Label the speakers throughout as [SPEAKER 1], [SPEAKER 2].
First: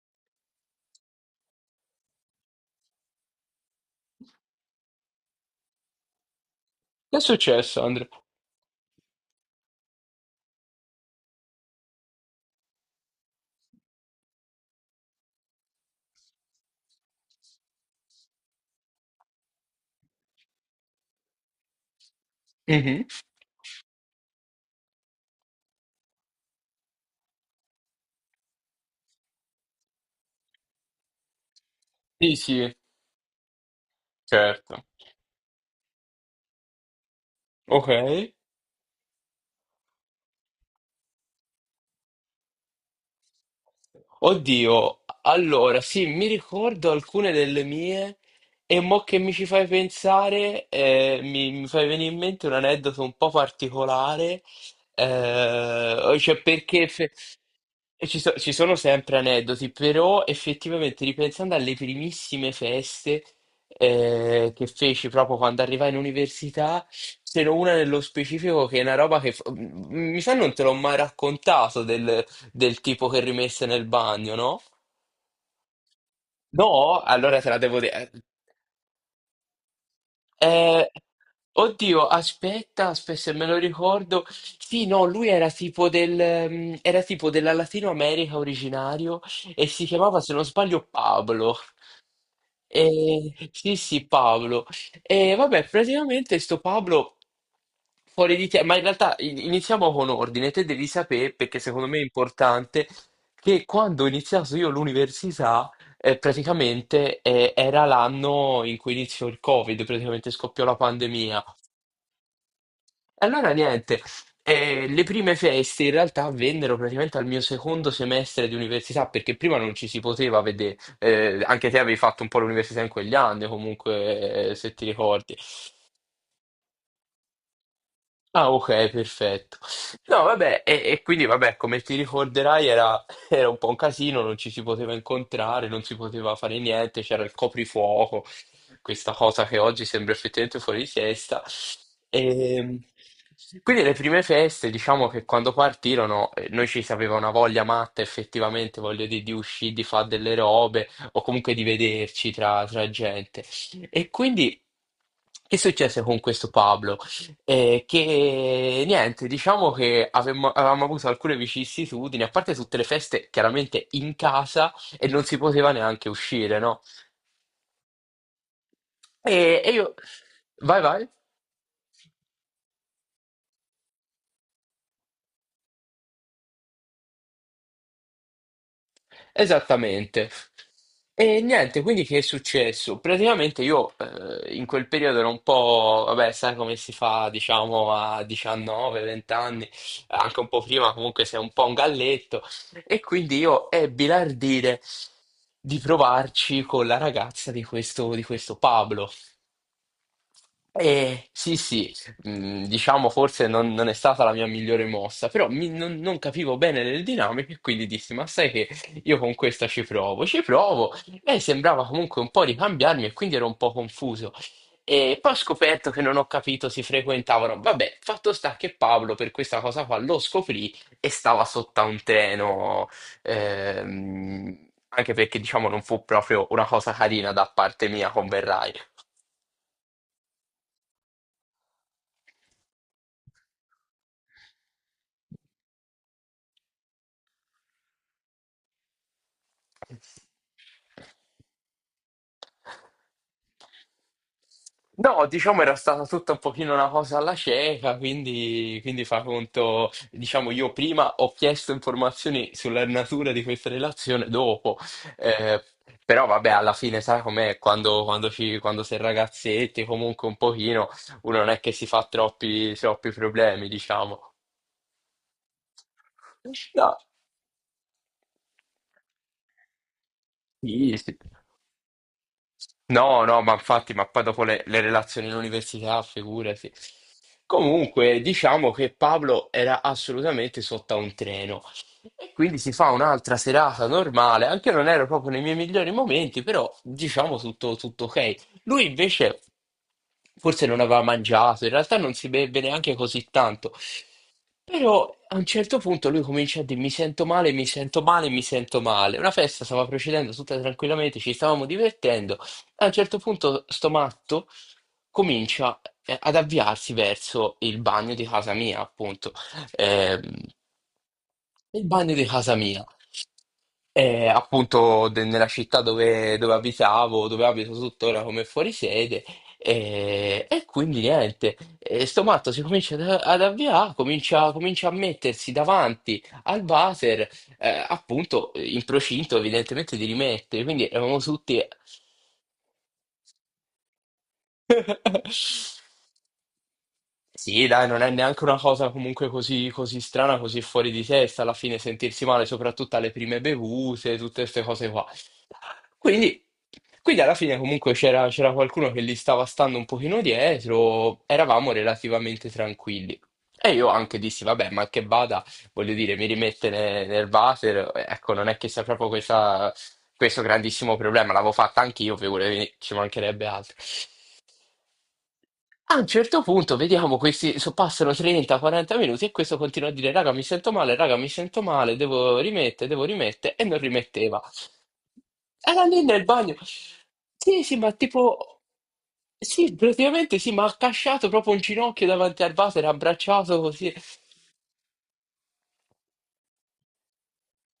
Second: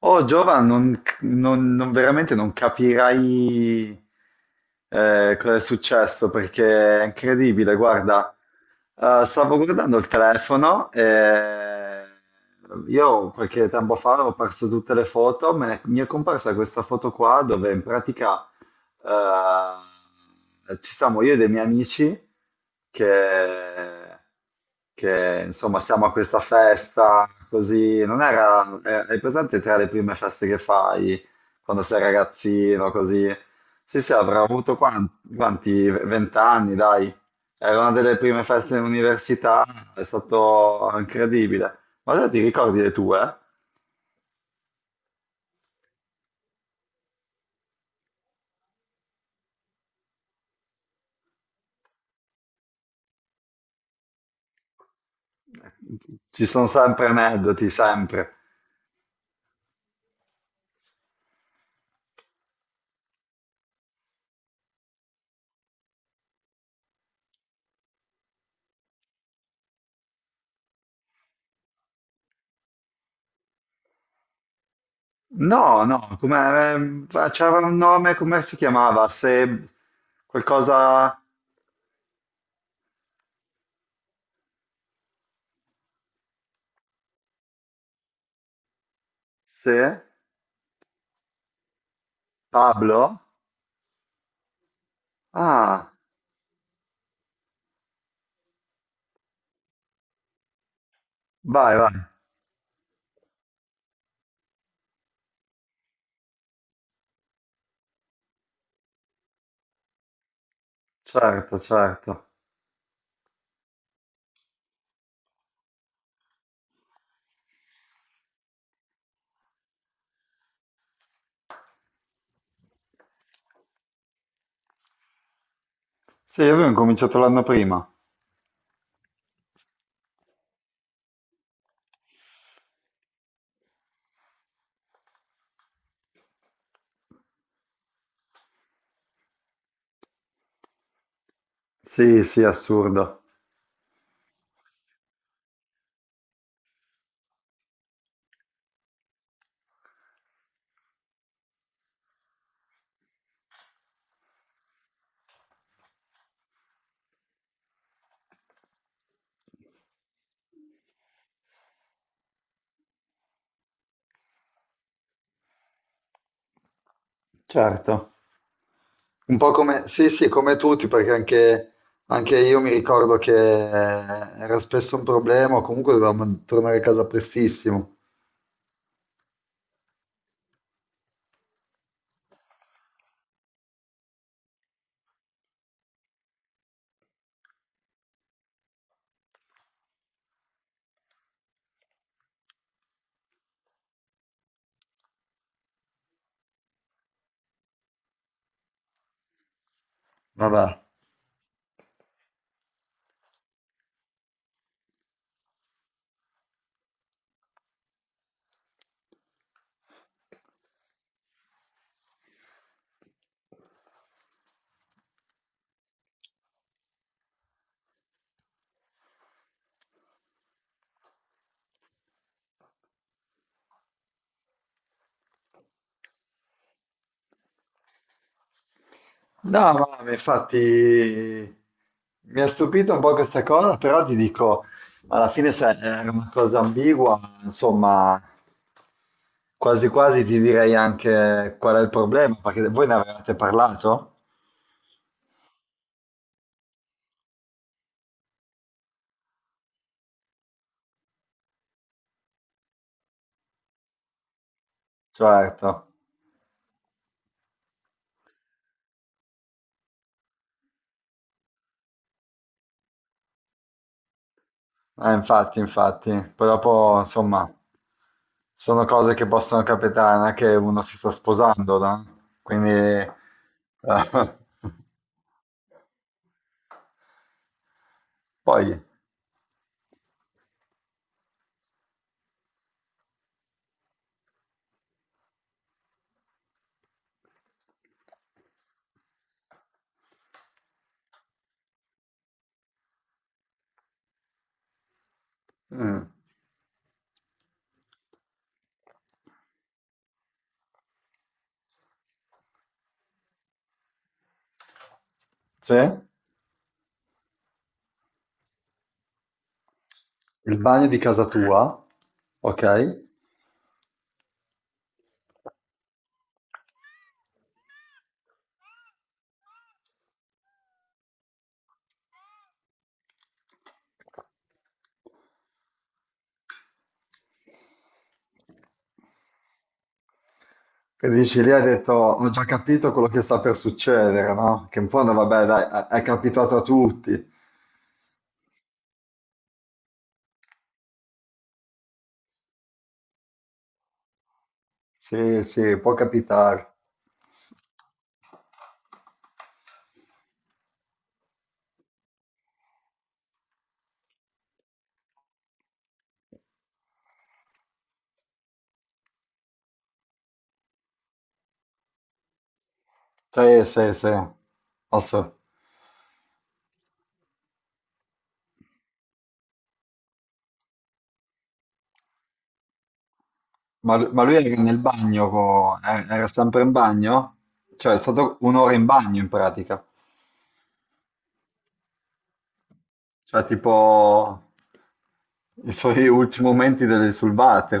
[SPEAKER 1] Oh, Giovan, veramente non capirai cosa è successo perché è
[SPEAKER 2] Che è
[SPEAKER 1] incredibile.
[SPEAKER 2] successo, Andrea?
[SPEAKER 1] Guarda, stavo guardando il telefono e io qualche tempo fa ho perso tutte le foto, mi è comparsa questa foto qua dove in pratica ci siamo io e dei miei amici
[SPEAKER 2] Mhm.
[SPEAKER 1] che, insomma siamo a questa festa così, non era, hai presente tra le prime feste che fai quando sei
[SPEAKER 2] Sì, sì,
[SPEAKER 1] ragazzino così? Sì, sì, avrà avuto
[SPEAKER 2] certo.
[SPEAKER 1] quanti, vent'anni, dai. Era
[SPEAKER 2] Ok.
[SPEAKER 1] una delle prime feste in università, è stato incredibile. Ma te ti ricordi le tue?
[SPEAKER 2] Oddio, allora sì, mi ricordo alcune delle mie e mo che mi ci fai pensare, mi fai venire in mente un aneddoto un po' particolare. Cioè
[SPEAKER 1] Ci sono
[SPEAKER 2] perché
[SPEAKER 1] sempre
[SPEAKER 2] fe-
[SPEAKER 1] aneddoti,
[SPEAKER 2] e ci,
[SPEAKER 1] sempre.
[SPEAKER 2] so- ci sono sempre aneddoti, però effettivamente ripensando alle primissime feste che feci proprio quando arrivai in università, ce n'è una nello specifico che è una roba che mi sa non te l'ho mai raccontato, del tipo che rimesse nel bagno, no?
[SPEAKER 1] No,
[SPEAKER 2] No,
[SPEAKER 1] come,
[SPEAKER 2] allora te la
[SPEAKER 1] c'era un
[SPEAKER 2] devo dire.
[SPEAKER 1] nome, come si chiamava? Se
[SPEAKER 2] Eh, eh,
[SPEAKER 1] qualcosa,
[SPEAKER 2] oddio, aspetta, aspetta, se me lo ricordo. Sì, no, lui era era tipo della Latino America, originario, e si
[SPEAKER 1] se
[SPEAKER 2] chiamava, se non sbaglio, Pablo.
[SPEAKER 1] Pablo?
[SPEAKER 2] Sì, sì, Pablo. E vabbè,
[SPEAKER 1] Ah,
[SPEAKER 2] praticamente sto Pablo fuori di te, ma in realtà iniziamo con ordine. Te devi sapere, perché
[SPEAKER 1] vai,
[SPEAKER 2] secondo
[SPEAKER 1] vai,
[SPEAKER 2] me è importante, che quando ho iniziato io l'università. Praticamente era l'anno in cui iniziò il Covid, praticamente scoppiò la pandemia.
[SPEAKER 1] certo, certo.
[SPEAKER 2] E allora niente, le prime feste in realtà avvennero praticamente al mio secondo semestre di università, perché prima non ci si poteva vedere. Anche te avevi fatto un po' l'università in quegli anni, comunque, se ti ricordi.
[SPEAKER 1] Sì, io avevo cominciato l'anno prima.
[SPEAKER 2] Ah, ok, perfetto. No, vabbè, e quindi, vabbè, come ti ricorderai, era, era un po' un casino, non ci si poteva incontrare, non si poteva fare niente, c'era il coprifuoco, questa cosa che oggi sembra effettivamente fuori di testa.
[SPEAKER 1] Sì, sì,
[SPEAKER 2] E
[SPEAKER 1] assurdo.
[SPEAKER 2] quindi le prime feste, diciamo, che quando partirono, noi ci sapeva una voglia matta, effettivamente, voglio dire, di uscire, di fare delle robe, o comunque di vederci tra, tra gente. E quindi, che successe con questo Pablo? E che niente, diciamo che avevamo avuto alcune vicissitudini, a parte tutte le feste chiaramente in casa, e non si poteva neanche uscire, no?
[SPEAKER 1] Certo.
[SPEAKER 2] E,
[SPEAKER 1] Un po'
[SPEAKER 2] e
[SPEAKER 1] come,
[SPEAKER 2] io...
[SPEAKER 1] sì, sì, come
[SPEAKER 2] Vai,
[SPEAKER 1] tutti,
[SPEAKER 2] vai.
[SPEAKER 1] perché anche, anche io mi ricordo che era spesso un problema, o comunque dovevamo tornare a casa prestissimo.
[SPEAKER 2] Esattamente. E niente, quindi che è successo? Praticamente io in quel periodo ero un po', vabbè, sai come si fa, diciamo, a 19-20 anni, anche un po' prima, comunque sei un po' un galletto, e quindi io ebbi l'ardire di provarci con la ragazza di questo Pablo.
[SPEAKER 1] Vabbè.
[SPEAKER 2] Sì, sì, diciamo forse non è stata la mia migliore mossa, però non capivo bene le dinamiche, e quindi dissi, ma sai che io con questa ci provo, ci provo. Lei sembrava comunque un po' ricambiarmi, e quindi ero un po' confuso. E poi ho scoperto che, non ho capito, si frequentavano. Vabbè, fatto sta che Paolo per questa cosa qua lo scoprì e stava sotto a un treno. Anche perché diciamo non fu proprio una cosa carina da parte mia, converrai.
[SPEAKER 1] No, ma infatti mi ha stupito un po' questa cosa, però ti dico, alla fine sai, era una cosa ambigua, insomma, quasi quasi ti direi anche qual è il problema, perché voi ne avevate parlato?
[SPEAKER 2] No, diciamo, era stata tutta un pochino una cosa alla cieca, quindi, quindi fa conto, diciamo io prima ho chiesto informazioni sulla natura di questa relazione, dopo, eh,
[SPEAKER 1] Certo.
[SPEAKER 2] però vabbè alla fine sai com'è, quando, quando sei ragazzetti, comunque un pochino uno non è che si fa troppi, troppi problemi, diciamo.
[SPEAKER 1] Infatti, poi
[SPEAKER 2] No,
[SPEAKER 1] dopo, insomma, sono cose che possono capitare, non è che uno
[SPEAKER 2] sì,
[SPEAKER 1] si sta
[SPEAKER 2] sì.
[SPEAKER 1] sposando, no? Quindi...
[SPEAKER 2] No, no, ma infatti, ma poi dopo le relazioni in università, figurati. Comunque, diciamo
[SPEAKER 1] Poi,
[SPEAKER 2] che Pablo era assolutamente sotto a un treno. E quindi si fa un'altra serata normale. Anche io non ero proprio nei miei migliori momenti, però diciamo tutto, tutto ok. Lui invece forse non aveva mangiato, in realtà non si beve neanche così tanto. Però a un certo
[SPEAKER 1] mm.
[SPEAKER 2] punto lui comincia a dire, mi sento male, mi sento male, mi sento male. Una festa stava procedendo tutta tranquillamente, ci stavamo divertendo. A un certo punto sto matto comincia
[SPEAKER 1] C'è
[SPEAKER 2] ad avviarsi verso il bagno di casa mia, appunto. Ehm,
[SPEAKER 1] il bagno di casa tua,
[SPEAKER 2] il bagno di casa
[SPEAKER 1] ok?
[SPEAKER 2] mia. E appunto nella città dove, dove abitavo, dove abito tuttora come fuorisede, e quindi niente, e sto matto si comincia ad avviare, comincia, comincia a mettersi davanti al water, appunto in procinto evidentemente di rimettere, quindi
[SPEAKER 1] E
[SPEAKER 2] eravamo
[SPEAKER 1] dici lì hai
[SPEAKER 2] tutti...
[SPEAKER 1] detto, ho già capito quello che sta per succedere, no? Che in fondo, vabbè, dai, è capitato a tutti.
[SPEAKER 2] Sì, dai, non è neanche una cosa comunque così, così strana, così fuori di testa alla fine sentirsi male, soprattutto alle prime bevute, tutte queste cose qua.
[SPEAKER 1] Sì, sì, può
[SPEAKER 2] Quindi,
[SPEAKER 1] capitare.
[SPEAKER 2] alla fine comunque c'era qualcuno che li stava stando un pochino dietro, eravamo relativamente tranquilli. E io anche dissi, vabbè, ma che vada, voglio dire, mi rimette nel water, ecco, non è che sia proprio questo grandissimo problema, l'avevo fatta anch'io, figurati, ci mancherebbe
[SPEAKER 1] Sì,
[SPEAKER 2] altro.
[SPEAKER 1] sì, sì. Ass-
[SPEAKER 2] A un certo punto, vediamo, questi, passano 30-40 minuti e questo continua a dire, raga, mi sento male, raga, mi sento male, devo rimettere, e non
[SPEAKER 1] Ma lui
[SPEAKER 2] rimetteva.
[SPEAKER 1] era nel bagno,
[SPEAKER 2] Era lì nel
[SPEAKER 1] era
[SPEAKER 2] bagno.
[SPEAKER 1] sempre in bagno?
[SPEAKER 2] Sì, sì, ma
[SPEAKER 1] Cioè è stato
[SPEAKER 2] tipo,
[SPEAKER 1] un'ora in bagno in
[SPEAKER 2] sì,
[SPEAKER 1] pratica,
[SPEAKER 2] praticamente sì, ma ha accasciato proprio un ginocchio davanti al vaso, era
[SPEAKER 1] cioè
[SPEAKER 2] abbracciato così.
[SPEAKER 1] tipo i suoi ultimi momenti delle sulbate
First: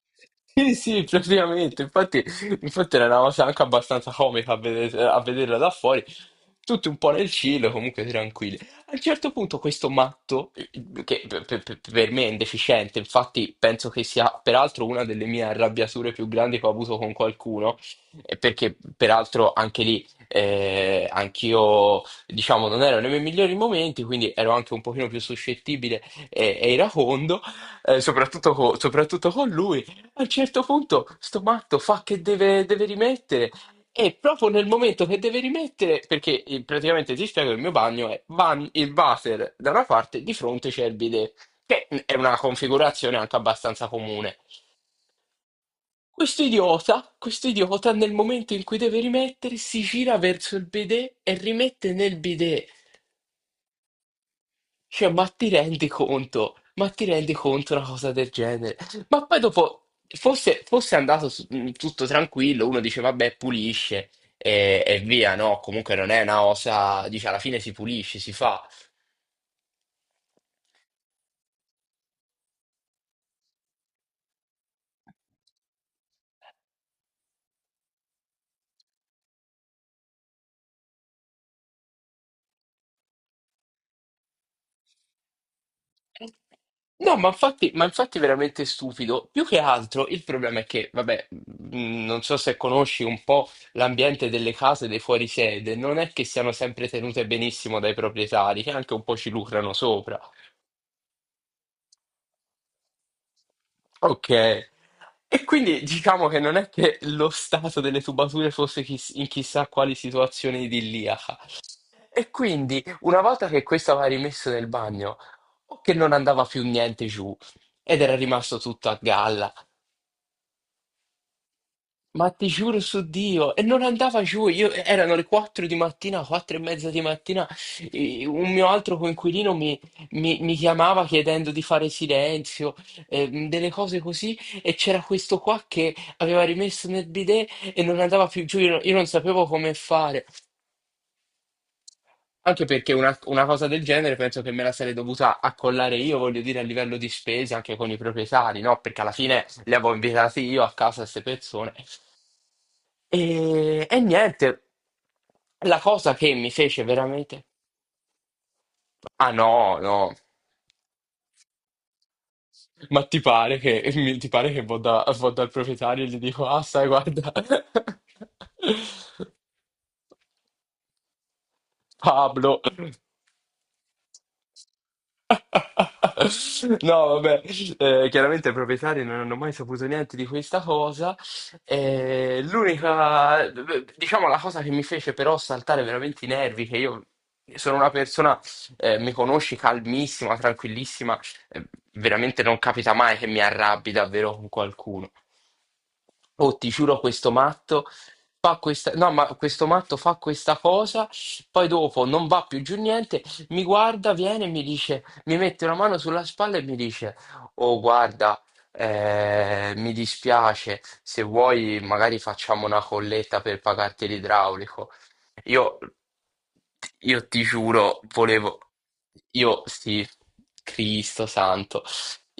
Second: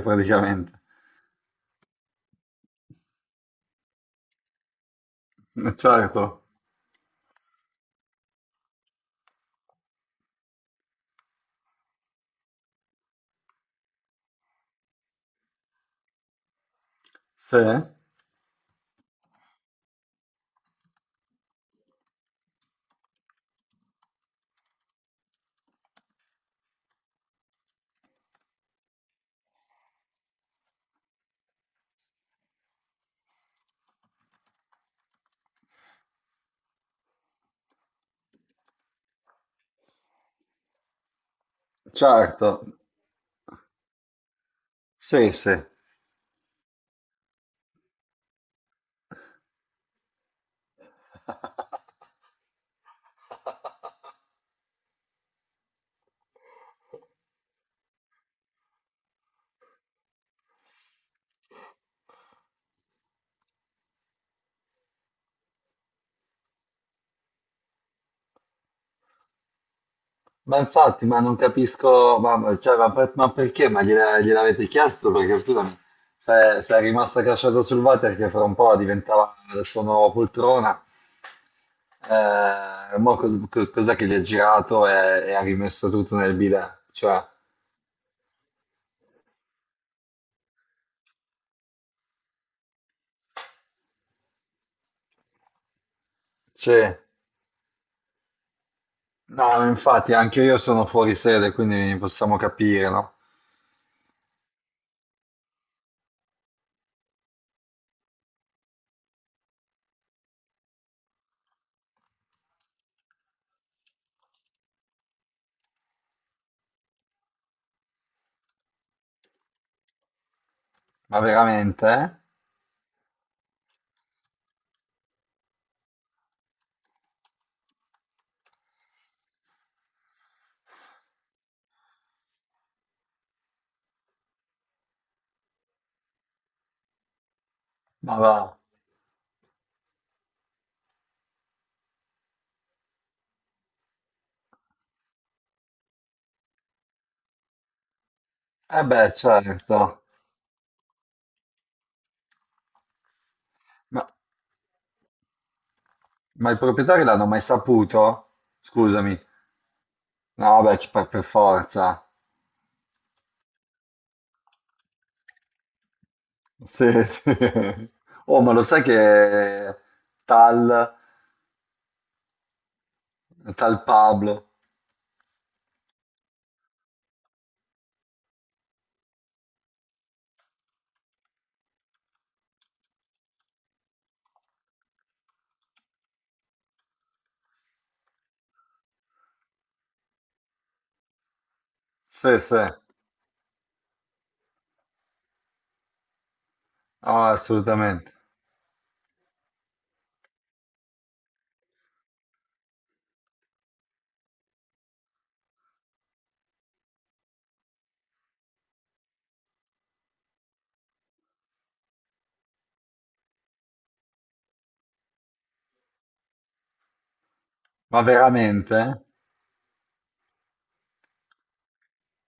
[SPEAKER 2] Sì,
[SPEAKER 1] praticamente.
[SPEAKER 2] sì, praticamente, infatti, infatti era una cosa anche abbastanza comica a, a vederla da fuori,
[SPEAKER 1] Certo,
[SPEAKER 2] tutti un po' nel cielo, comunque tranquilli. A un certo punto questo matto, che per me è indeficiente, infatti penso che sia peraltro una delle mie arrabbiature più grandi che ho avuto con
[SPEAKER 1] sì,
[SPEAKER 2] qualcuno, perché peraltro anche lì anch'io, diciamo, non ero nei miei migliori momenti, quindi ero anche un pochino più suscettibile e iracondo, soprattutto soprattutto con lui. A un certo punto sto matto fa che deve, deve rimettere, e proprio nel momento che deve rimettere, perché praticamente ti spiego, il mio bagno è il water da una parte, di fronte c'è il bidet, che è una
[SPEAKER 1] certo,
[SPEAKER 2] configurazione anche abbastanza comune.
[SPEAKER 1] sì, sì.
[SPEAKER 2] Questo idiota nel momento in cui deve rimettere si gira verso il bidet e rimette nel bidet. Cioè, ma ti rendi conto? Ma ti rendi conto una cosa del genere? Ma poi dopo, fosse, fosse andato tutto tranquillo, uno dice, vabbè, pulisce e via, no? Comunque non è una cosa, dice, alla fine si pulisce, si fa.
[SPEAKER 1] Ma infatti, ma non capisco, cioè, ma perché? Gliel'avete chiesto? Perché scusami, se è rimasto accasciato sul water che fra un po' diventava la sua nuova poltrona, mo cos'è che gli ha girato e ha rimesso tutto nel bidet?
[SPEAKER 2] No,
[SPEAKER 1] Cioè,
[SPEAKER 2] ma infatti è veramente stupido. Più che altro il problema è che, vabbè, non so se conosci un po' l'ambiente delle case dei fuorisede, non è che siano sempre
[SPEAKER 1] sì,
[SPEAKER 2] tenute benissimo dai proprietari, che anche un po' ci
[SPEAKER 1] no,
[SPEAKER 2] lucrano
[SPEAKER 1] infatti
[SPEAKER 2] sopra.
[SPEAKER 1] anche io sono fuori sede, quindi possiamo capire, no?
[SPEAKER 2] Ok. E quindi diciamo che non è che lo stato delle tubature fosse in chissà quali situazione idilliaca. E quindi una volta che questo aveva rimesso nel bagno, o che non andava più niente giù, ed era rimasto tutto a galla.
[SPEAKER 1] Ma veramente? Eh?
[SPEAKER 2] Ma ti giuro su Dio, e non andava giù, io, erano le 4 di mattina, 4 e mezza di mattina, e un mio altro coinquilino mi, mi chiamava chiedendo di fare silenzio, delle cose così, e c'era questo qua che aveva rimesso nel bidet e non
[SPEAKER 1] Ma
[SPEAKER 2] andava
[SPEAKER 1] va.
[SPEAKER 2] più giù, io non sapevo come fare. Anche perché una cosa del genere penso che me la sarei dovuta accollare io, voglio dire, a livello di spese anche con i proprietari, no?
[SPEAKER 1] Eh
[SPEAKER 2] Perché alla
[SPEAKER 1] beh,
[SPEAKER 2] fine li
[SPEAKER 1] certo.
[SPEAKER 2] avevo invitati io a casa queste persone. E
[SPEAKER 1] Ma,
[SPEAKER 2] niente, la cosa che mi
[SPEAKER 1] ma il
[SPEAKER 2] fece
[SPEAKER 1] proprietario l'hanno mai
[SPEAKER 2] veramente...
[SPEAKER 1] saputo? Scusami.
[SPEAKER 2] Ah no, no,
[SPEAKER 1] No, beh, per forza.
[SPEAKER 2] ma ti pare che, ti pare che vado, vado dal proprietario e gli dico, ah sai,
[SPEAKER 1] Sì,
[SPEAKER 2] guarda,
[SPEAKER 1] sì. Oh, ma lo sai che tal,
[SPEAKER 2] Pablo.
[SPEAKER 1] tal Pablo?
[SPEAKER 2] No, vabbè, chiaramente i proprietari non hanno mai saputo niente di questa cosa. L'unica, diciamo, la cosa che mi fece però saltare veramente i nervi, che io sono una persona, mi conosci, calmissima, tranquillissima, eh,
[SPEAKER 1] Sì,
[SPEAKER 2] veramente
[SPEAKER 1] sì.
[SPEAKER 2] non capita mai che mi arrabbi davvero con qualcuno. Oh, ti giuro,
[SPEAKER 1] Oh,
[SPEAKER 2] questo matto
[SPEAKER 1] assolutamente.
[SPEAKER 2] fa questa, no, ma questo matto fa questa cosa, poi dopo non va più giù niente, mi guarda, viene e mi dice, mi mette una mano sulla spalla e mi dice, oh, guarda, mi dispiace, se vuoi magari facciamo una colletta per pagarti l'idraulico. Io, io ti giuro,
[SPEAKER 1] Ma
[SPEAKER 2] volevo,
[SPEAKER 1] veramente?
[SPEAKER 2] io sì, Cristo santo.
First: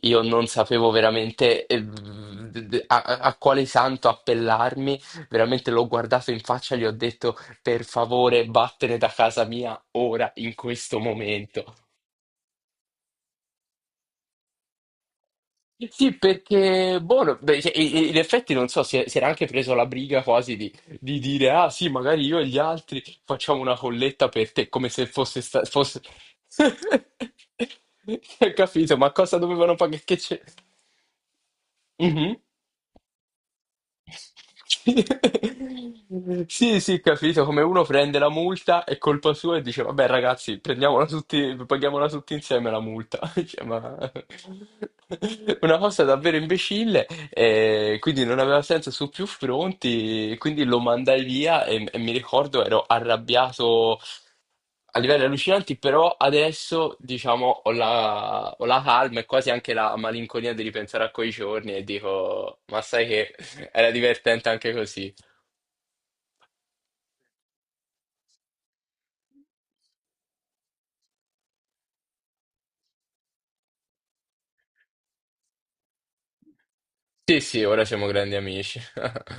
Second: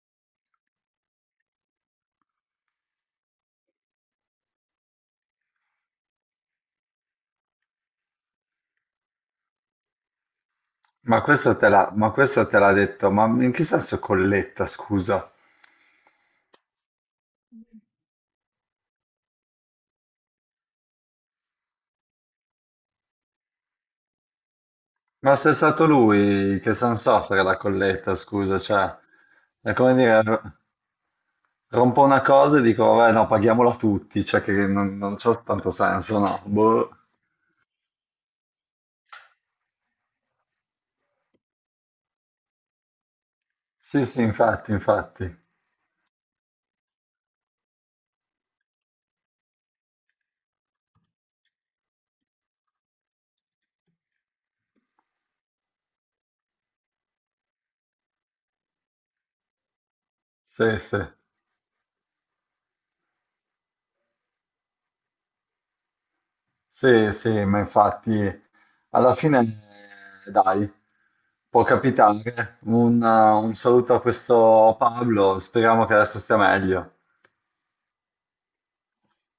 [SPEAKER 2] Io non sapevo veramente a quale santo appellarmi, veramente l'ho guardato in faccia e gli ho detto per favore vattene da casa mia ora, in questo
[SPEAKER 1] Ma questo te
[SPEAKER 2] momento.
[SPEAKER 1] l'ha ma questo te l'ha detto, ma in che senso colletta, scusa?
[SPEAKER 2] Sì, perché, buono, beh, cioè, in effetti non so, si, si era anche preso la briga quasi di dire, ah sì, magari io e gli altri facciamo una colletta per te, come se
[SPEAKER 1] Ma
[SPEAKER 2] fosse...
[SPEAKER 1] se è stato
[SPEAKER 2] fosse...
[SPEAKER 1] lui che San soffre la colletta,
[SPEAKER 2] Hai
[SPEAKER 1] scusa,
[SPEAKER 2] capito?
[SPEAKER 1] cioè,
[SPEAKER 2] Ma cosa
[SPEAKER 1] è
[SPEAKER 2] dovevano
[SPEAKER 1] come
[SPEAKER 2] pagare? Che
[SPEAKER 1] dire,
[SPEAKER 2] c'è?
[SPEAKER 1] r- rompo una
[SPEAKER 2] Mhm.
[SPEAKER 1] cosa e dico, vabbè, no, paghiamola tutti, cioè che non c'ha tanto senso, no?
[SPEAKER 2] Sì,
[SPEAKER 1] Boh.
[SPEAKER 2] sì, capito, come uno prende la multa, è colpa sua e dice, vabbè ragazzi, prendiamola tutti, paghiamola tutti insieme la multa. Cioè, ma...
[SPEAKER 1] Sì, sì, infatti, infatti.
[SPEAKER 2] Una cosa davvero imbecille, e quindi non aveva senso su più fronti, quindi lo mandai via, e mi ricordo ero arrabbiato a livelli allucinanti, però adesso diciamo ho la, ho la calma e quasi anche la malinconia di
[SPEAKER 1] Sì, sì,
[SPEAKER 2] ripensare a quei giorni e dico, ma sai che era divertente anche così.
[SPEAKER 1] sì, sì, ma infatti alla fine, dai, può capitare. Un saluto a questo Pablo, speriamo che adesso stia meglio.
[SPEAKER 2] Sì, sì, ora siamo grandi amici.